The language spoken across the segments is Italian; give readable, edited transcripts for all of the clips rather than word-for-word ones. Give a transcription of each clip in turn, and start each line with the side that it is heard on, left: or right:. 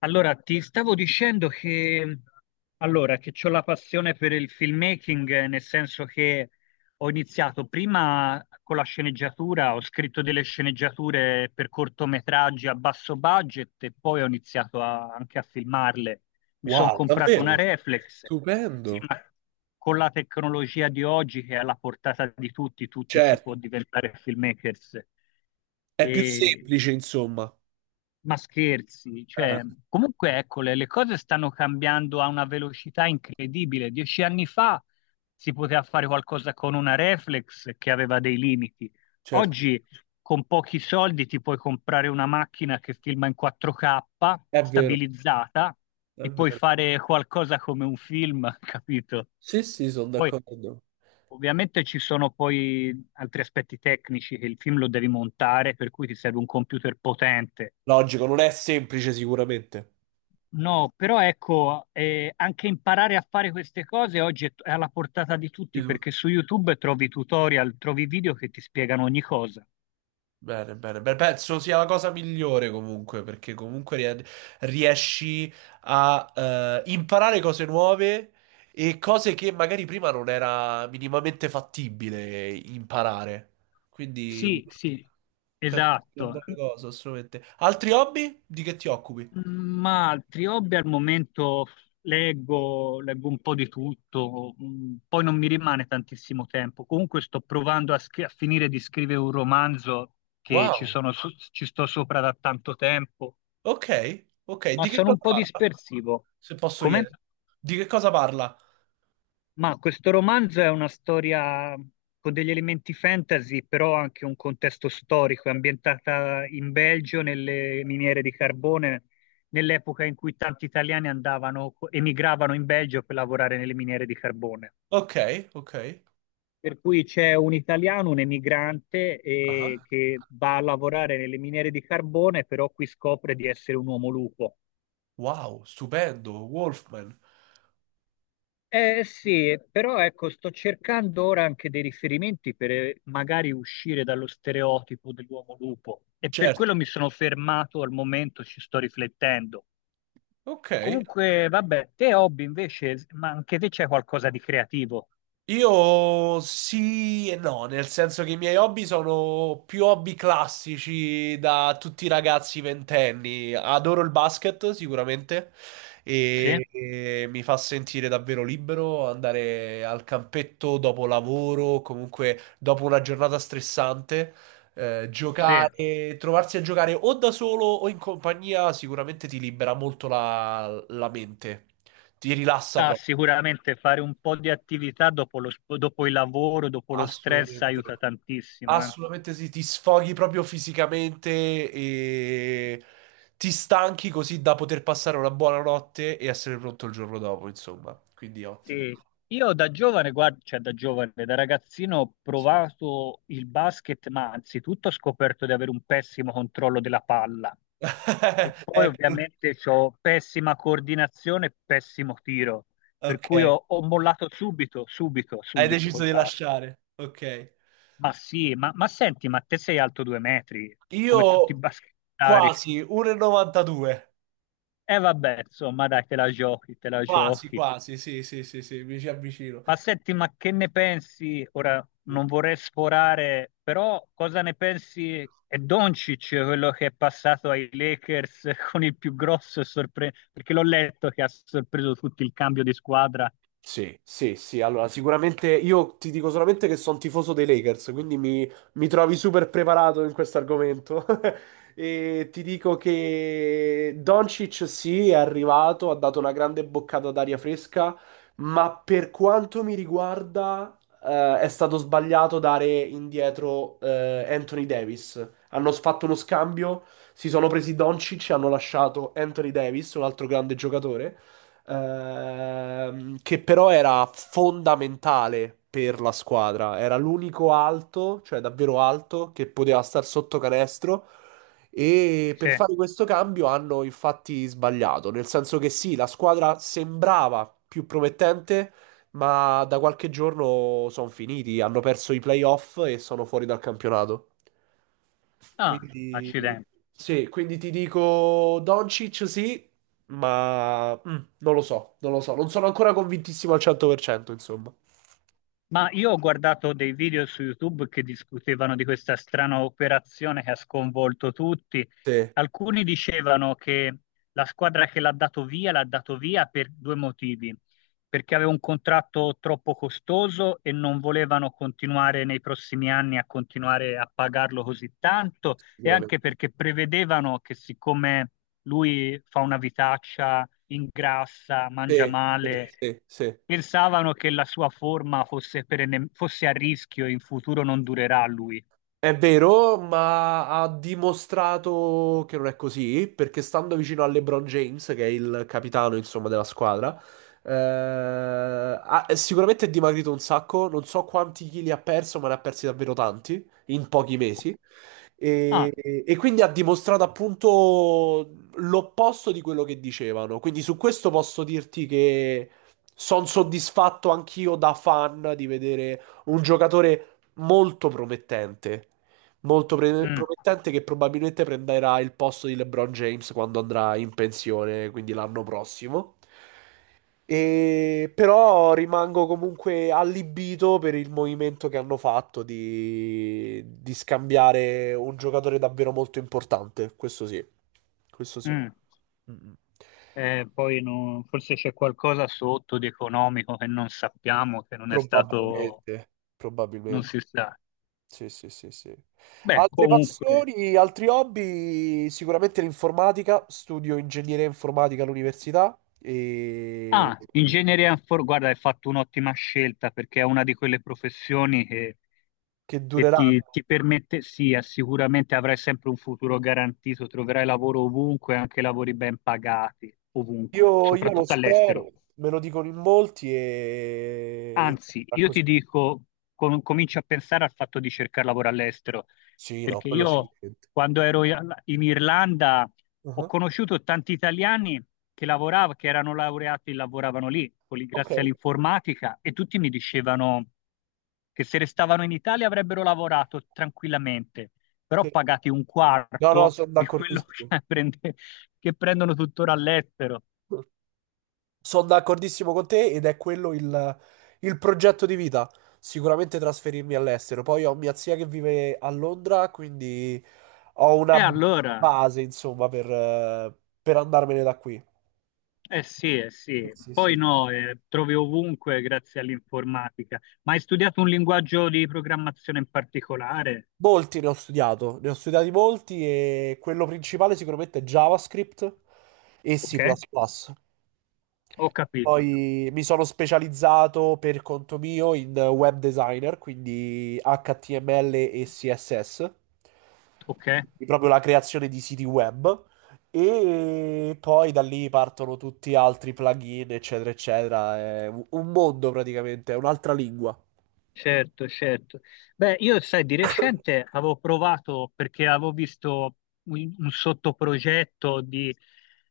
left: Allora, ti stavo dicendo che ho la passione per il filmmaking, nel senso che ho iniziato prima con la sceneggiatura, ho scritto delle sceneggiature per cortometraggi a basso budget e poi ho iniziato anche a filmarle. Mi sono
right: Wow,
left: comprato una
right: davvero?
left: reflex. Sì,
right: Stupendo.
left: ma con la tecnologia di oggi che è alla portata di tutti, tutti si può
right: Certo,
left: diventare filmmakers.
right: è più
left: E
right: semplice, insomma.
left: ma scherzi, cioè,
right: Eh,
left: comunque ecco, le cose stanno cambiando a una velocità incredibile. 10 anni fa si poteva fare qualcosa con una reflex che aveva dei limiti.
right: certo,
left: Oggi con pochi soldi ti puoi comprare una macchina che filma in 4K
right: è vero,
left: stabilizzata
right: è
left: e puoi
right: vero.
left: fare qualcosa come un film, capito?
right: Sì, sì, sono
left: Poi
right: d'accordo.
left: ovviamente ci sono poi altri aspetti tecnici che il film lo devi montare, per cui ti serve un computer potente.
right: Logico, non è semplice sicuramente.
left: No, però ecco, anche imparare a fare queste cose oggi è alla portata di tutti perché su YouTube trovi tutorial, trovi video che ti spiegano ogni cosa.
right: Bene, bene, bene. Penso sia la cosa migliore comunque, perché comunque riesci a imparare cose nuove e cose che magari prima non era minimamente fattibile imparare. Quindi
left: Sì, sì.
right: penso sia una
left: Esatto.
right: buona cosa, assolutamente. Altri hobby? Di che ti occupi?
left: Mm, ma altri hobby al momento leggo un po' di tutto, poi non mi rimane tantissimo tempo. Comunque sto provando a finire di scrivere un romanzo che
right: Wow.
left: ci sto sopra da tanto tempo,
right: Ok, ok.
left: ma
right: Di che
left: sono
right: cosa
left: un po'
right: parla?
left: dispersivo.
right: Se posso
left: Come?
right: chiedere. Di che cosa parla?
left: Ma questo romanzo è una storia con degli elementi fantasy, però anche un contesto storico, è ambientata in Belgio, nelle miniere di carbone, nell'epoca in cui tanti italiani andavano, emigravano in Belgio per lavorare nelle miniere di carbone.
right: Ok, ok.
left: Per cui c'è un italiano, un emigrante,
right: Ah.
left: che va a lavorare nelle miniere di carbone, però qui scopre di essere un uomo lupo.
right: Wow, stupendo, Wolfman.
left: Eh sì, però ecco, sto cercando ora anche dei riferimenti per magari uscire dallo stereotipo dell'uomo lupo e per
right: Certo.
left: quello mi sono fermato al momento, ci sto riflettendo.
right: Ok. Ok.
left: Comunque, vabbè, te hobby invece, ma anche te c'è qualcosa di creativo?
right: Io sì e no, nel senso che i miei hobby sono più hobby classici da tutti i ragazzi ventenni. Adoro il basket sicuramente
left: Sì?
right: e mi fa sentire davvero libero andare al campetto dopo lavoro, comunque dopo una giornata stressante,
left: Sì.
right: giocare, trovarsi a giocare o da solo o in compagnia sicuramente ti libera molto la mente, ti rilassa
left: Ah,
right: proprio.
left: sicuramente fare un po' di attività dopo lo dopo il lavoro, dopo lo stress
right: Assolutamente,
left: aiuta tantissimo, eh.
right: assolutamente sì, ti sfoghi proprio fisicamente e ti stanchi così da poter passare una buona notte e essere pronto il giorno dopo, insomma, quindi ottimo.
left: Sì. Io da giovane, guarda, cioè da giovane, da ragazzino ho
right: Sì.
left: provato il basket, ma anzitutto ho scoperto di avere un pessimo controllo della palla e poi
right: Ecco,
left: ovviamente ho pessima coordinazione e pessimo tiro, per cui
right: ok,
left: ho mollato subito, subito,
right: hai
left: subito
right: deciso
left: col
right: di
left: basket.
right: lasciare, ok.
left: Ma sì, ma senti, ma te sei alto 2 metri,
right: Io
left: come tutti i basketari.
right: quasi 1,92,
left: E vabbè, insomma, dai, te la giochi, te la
right: quasi,
left: giochi.
right: quasi, sì, sì, sì, sì, mi ci avvicino.
left: Ma senti, ma che ne pensi? Ora non vorrei sforare, però cosa ne pensi? È Doncic quello che è passato ai Lakers con il più grosso sorpreso, perché l'ho letto che ha sorpreso tutti il cambio di squadra.
right: Sì, sì, sì. Allora, sicuramente io ti dico solamente che sono tifoso dei Lakers, quindi mi trovi super preparato in questo argomento. E ti dico che Doncic sì, è arrivato, ha dato una grande boccata d'aria fresca, ma per quanto mi riguarda, è stato sbagliato dare indietro, Anthony Davis. Hanno fatto uno scambio, si sono presi Doncic e hanno lasciato Anthony Davis, un altro grande giocatore che però era fondamentale per la squadra. Era l'unico alto, cioè davvero alto, che poteva star sotto canestro. E per
left: Sì.
right: fare questo cambio hanno infatti sbagliato, nel senso che sì, la squadra sembrava più promettente, ma da qualche giorno sono finiti, hanno perso i playoff e sono fuori dal campionato.
left: Ah,
right: Quindi,
left: accidenti.
right: sì, quindi ti dico Doncic sì, ma non lo so, non lo so. Non sono ancora convintissimo al 100%, insomma.
left: Ma io ho guardato dei video su YouTube che discutevano di questa strana operazione che ha sconvolto tutti.
right: Sì,
left: Alcuni dicevano che la squadra che l'ha dato via per due motivi, perché aveva un contratto troppo costoso e non volevano continuare nei prossimi anni a continuare a pagarlo così tanto e anche
right: sicuramente.
left: perché prevedevano che siccome lui fa una vitaccia ingrassa, mangia
right: Sì, sì,
left: male,
right: sì, sì.
left: pensavano che la sua forma fosse, perenne- fosse a rischio e in futuro non durerà a lui.
right: È vero, ma ha dimostrato che non è così, perché stando vicino a LeBron James, che è il capitano, insomma, della squadra, è sicuramente è dimagrito un sacco, non so quanti chili ha perso, ma ne ha persi davvero tanti in pochi mesi.
left: Ah,
right: E, e quindi ha dimostrato appunto l'opposto di quello che dicevano. Quindi su questo posso dirti che sono soddisfatto anch'io da fan di vedere un giocatore molto promettente.
left: mm,
right: Promettente che probabilmente prenderà il posto di LeBron James quando andrà in pensione, quindi l'anno prossimo. E però rimango comunque allibito per il movimento che hanno fatto di scambiare un giocatore davvero molto importante. Questo sì, questo sì.
left: mm.
right: Mm, mm.
left: Poi forse c'è qualcosa sotto di economico che non sappiamo, che non è stato,
right: Probabilmente,
left: non
right: probabilmente.
left: si sa.
right: Sì, sì, sì, sì.
left: Beh,
right: Altre
left: comunque.
right: passioni, altri hobby? Sicuramente l'informatica, studio ingegneria informatica all'università e
left: Ah, ingegnere guarda, hai fatto un'ottima scelta perché è una di quelle professioni che,
right: che
left: che ti,
right: dureranno.
left: ti permette, sì, sicuramente avrai sempre un futuro garantito, troverai lavoro ovunque, anche lavori ben pagati, ovunque,
right: Io lo
left: soprattutto all'estero.
right: spero, me lo dicono in molti e...
left: Anzi,
right: sarà
left: io
right: così.
left: ti dico, cominci a pensare al fatto di cercare lavoro all'estero,
right: Sì, no,
left: perché
right: quello
left: io
right: sicuramente.
left: quando ero in Irlanda ho
right: Ah,
left: conosciuto tanti italiani che lavoravano, che erano laureati e lavoravano lì, con
right: ok,
left: grazie all'informatica, e tutti mi dicevano che se restavano in Italia avrebbero lavorato tranquillamente, però
right: sì.
left: pagati un
right: No, no,
left: quarto
right: sono
left: di quello
right: d'accordissimo.
left: che, che prendono tuttora all'estero.
right: Sono d'accordissimo con te ed è quello il progetto di vita. Sicuramente trasferirmi all'estero. Poi ho mia zia che vive a Londra, quindi ho
left: E
right: una
left: allora.
right: base, insomma, per andarmene da qui.
left: Sì, eh
right: Sì,
left: sì,
right: sì,
left: poi
right: sì.
left: no, trovi ovunque grazie all'informatica. Ma hai studiato un linguaggio di programmazione in particolare?
right: Molti ne ho studiato, ne ho studiati molti e quello principale sicuramente è JavaScript e C++.
left: Ok,
right: Plus plus.
left: ho capito.
right: Poi mi sono specializzato per conto mio in web designer, quindi HTML e CSS.
left: Ok.
right: Proprio la creazione di siti web e poi da lì partono tutti altri plugin, eccetera, eccetera. È un mondo praticamente, è un'altra lingua.
left: Certo, certo. Beh, io sai, di recente avevo provato perché avevo visto un sottoprogetto di,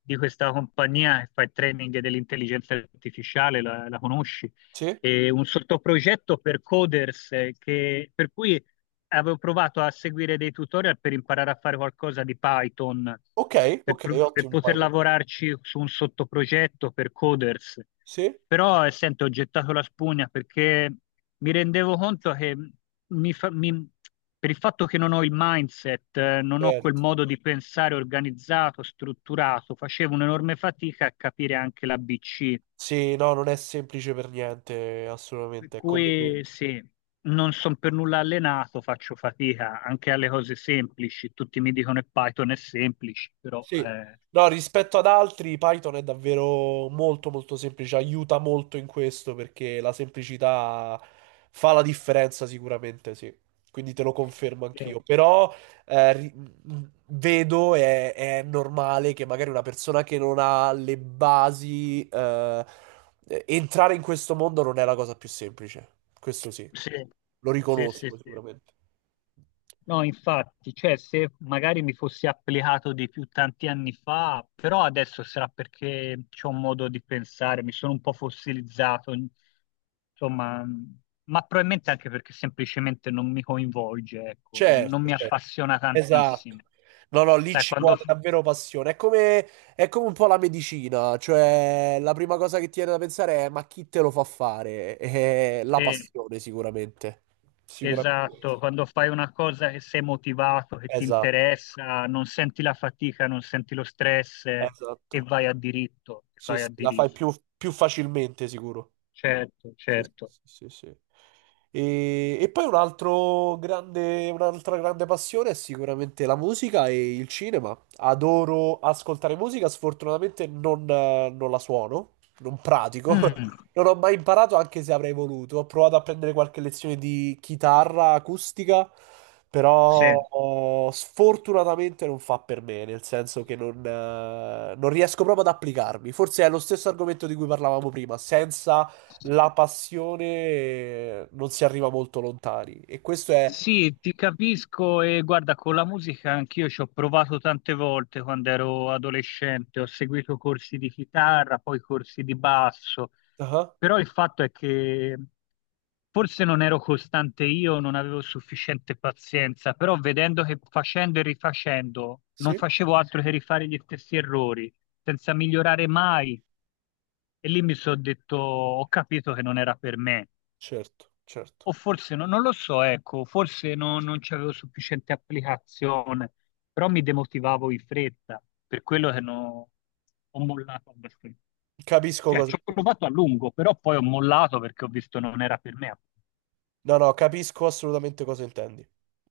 left: di questa compagnia che fa il training dell'intelligenza artificiale, la conosci?
right: Sì?
left: E un sottoprogetto per coders per cui avevo provato a seguire dei tutorial per imparare a fare qualcosa di Python,
right: Ok,
left: per,
right: ok,
left: pro- per
right: ottimo
left: poter
right: Python.
left: lavorarci su un sottoprogetto per coders.
right: Sì?
left: Però, sento, ho gettato la spugna perché mi rendevo conto che mi fa- mi- per il fatto che non ho il mindset, non ho quel
right: Certo.
left: modo di pensare organizzato, strutturato, facevo un'enorme fatica a capire anche l'ABC.
right: Sì, no, non è semplice per niente,
left: Per
right: assolutamente. È come...
left: cui sì, non sono per nulla allenato, faccio fatica anche alle cose semplici. Tutti mi dicono che Python è semplice, però
right: Sì. No, rispetto ad altri, Python è davvero molto molto semplice, aiuta molto in questo perché la semplicità fa la differenza sicuramente, sì. Quindi te lo confermo
left: eh,
right: anch'io. Però vedo e è, normale che magari una persona che non ha le basi, entrare in questo mondo non è la cosa più semplice. Questo sì,
left: sì,
right: lo
left: sì, sì,
right: riconosco
left: sì.
right: sicuramente.
left: No, infatti, cioè se magari mi fossi applicato di più tanti anni fa, però adesso sarà perché c'ho un modo di pensare, mi sono un po' fossilizzato, insomma, ma probabilmente anche perché semplicemente non mi coinvolge, ecco, non
right: Certo,
left: mi
right: certo.
left: appassiona tantissimo.
right: Esatto. No, no, lì
left: Sai,
right: ci vuole davvero passione. È come un po' la medicina, cioè la prima cosa che ti viene da pensare è ma chi te lo fa fare? È la
left: sì,
right: passione, sicuramente. Sicuramente.
left: esatto, quando fai una cosa che sei motivato, che ti
right: Esatto,
left: interessa, non senti la fatica, non senti lo stress e
right: esatto.
left: vai a diritto, e
right: Sì,
left: vai
right: sì,
left: a
right: la fai
left: diritto.
right: più, più facilmente, sicuro.
left: Certo,
right: Sì,
left: certo.
right: sì, sì, sì. E poi un altro grande, un'altra grande passione è sicuramente la musica e il cinema. Adoro ascoltare musica, sfortunatamente non, non la suono, non pratico.
left: Mm.
right: Non ho mai imparato, anche se avrei voluto. Ho provato a prendere qualche lezione di chitarra acustica,
left: Sì,
right: però oh, sfortunatamente non fa per me, nel senso che non, non riesco proprio ad applicarmi. Forse è lo stesso argomento di cui parlavamo prima, senza la passione non si arriva molto lontani. E questo è...
left: sì, ti capisco e guarda, con la musica anch'io ci ho provato tante volte quando ero adolescente, ho seguito corsi di chitarra, poi corsi di basso,
right: Ah,
left: però il fatto è che forse non ero costante io, non avevo sufficiente pazienza, però vedendo che facendo e rifacendo non
right: sì?
left: facevo altro che rifare gli stessi errori, senza migliorare mai, e lì mi sono detto, ho capito che non era per me.
right: Certo, certo.
left: O forse non lo so, ecco, forse non c'avevo sufficiente applicazione, però mi demotivavo in fretta, per quello che ho mollato abbastanza.
right: Capisco
left: Cioè,
right: cosa
left: ci ho
right: intendi.
left: provato a lungo, però poi ho mollato perché ho visto non era per me.
right: No, no, capisco assolutamente cosa intendi.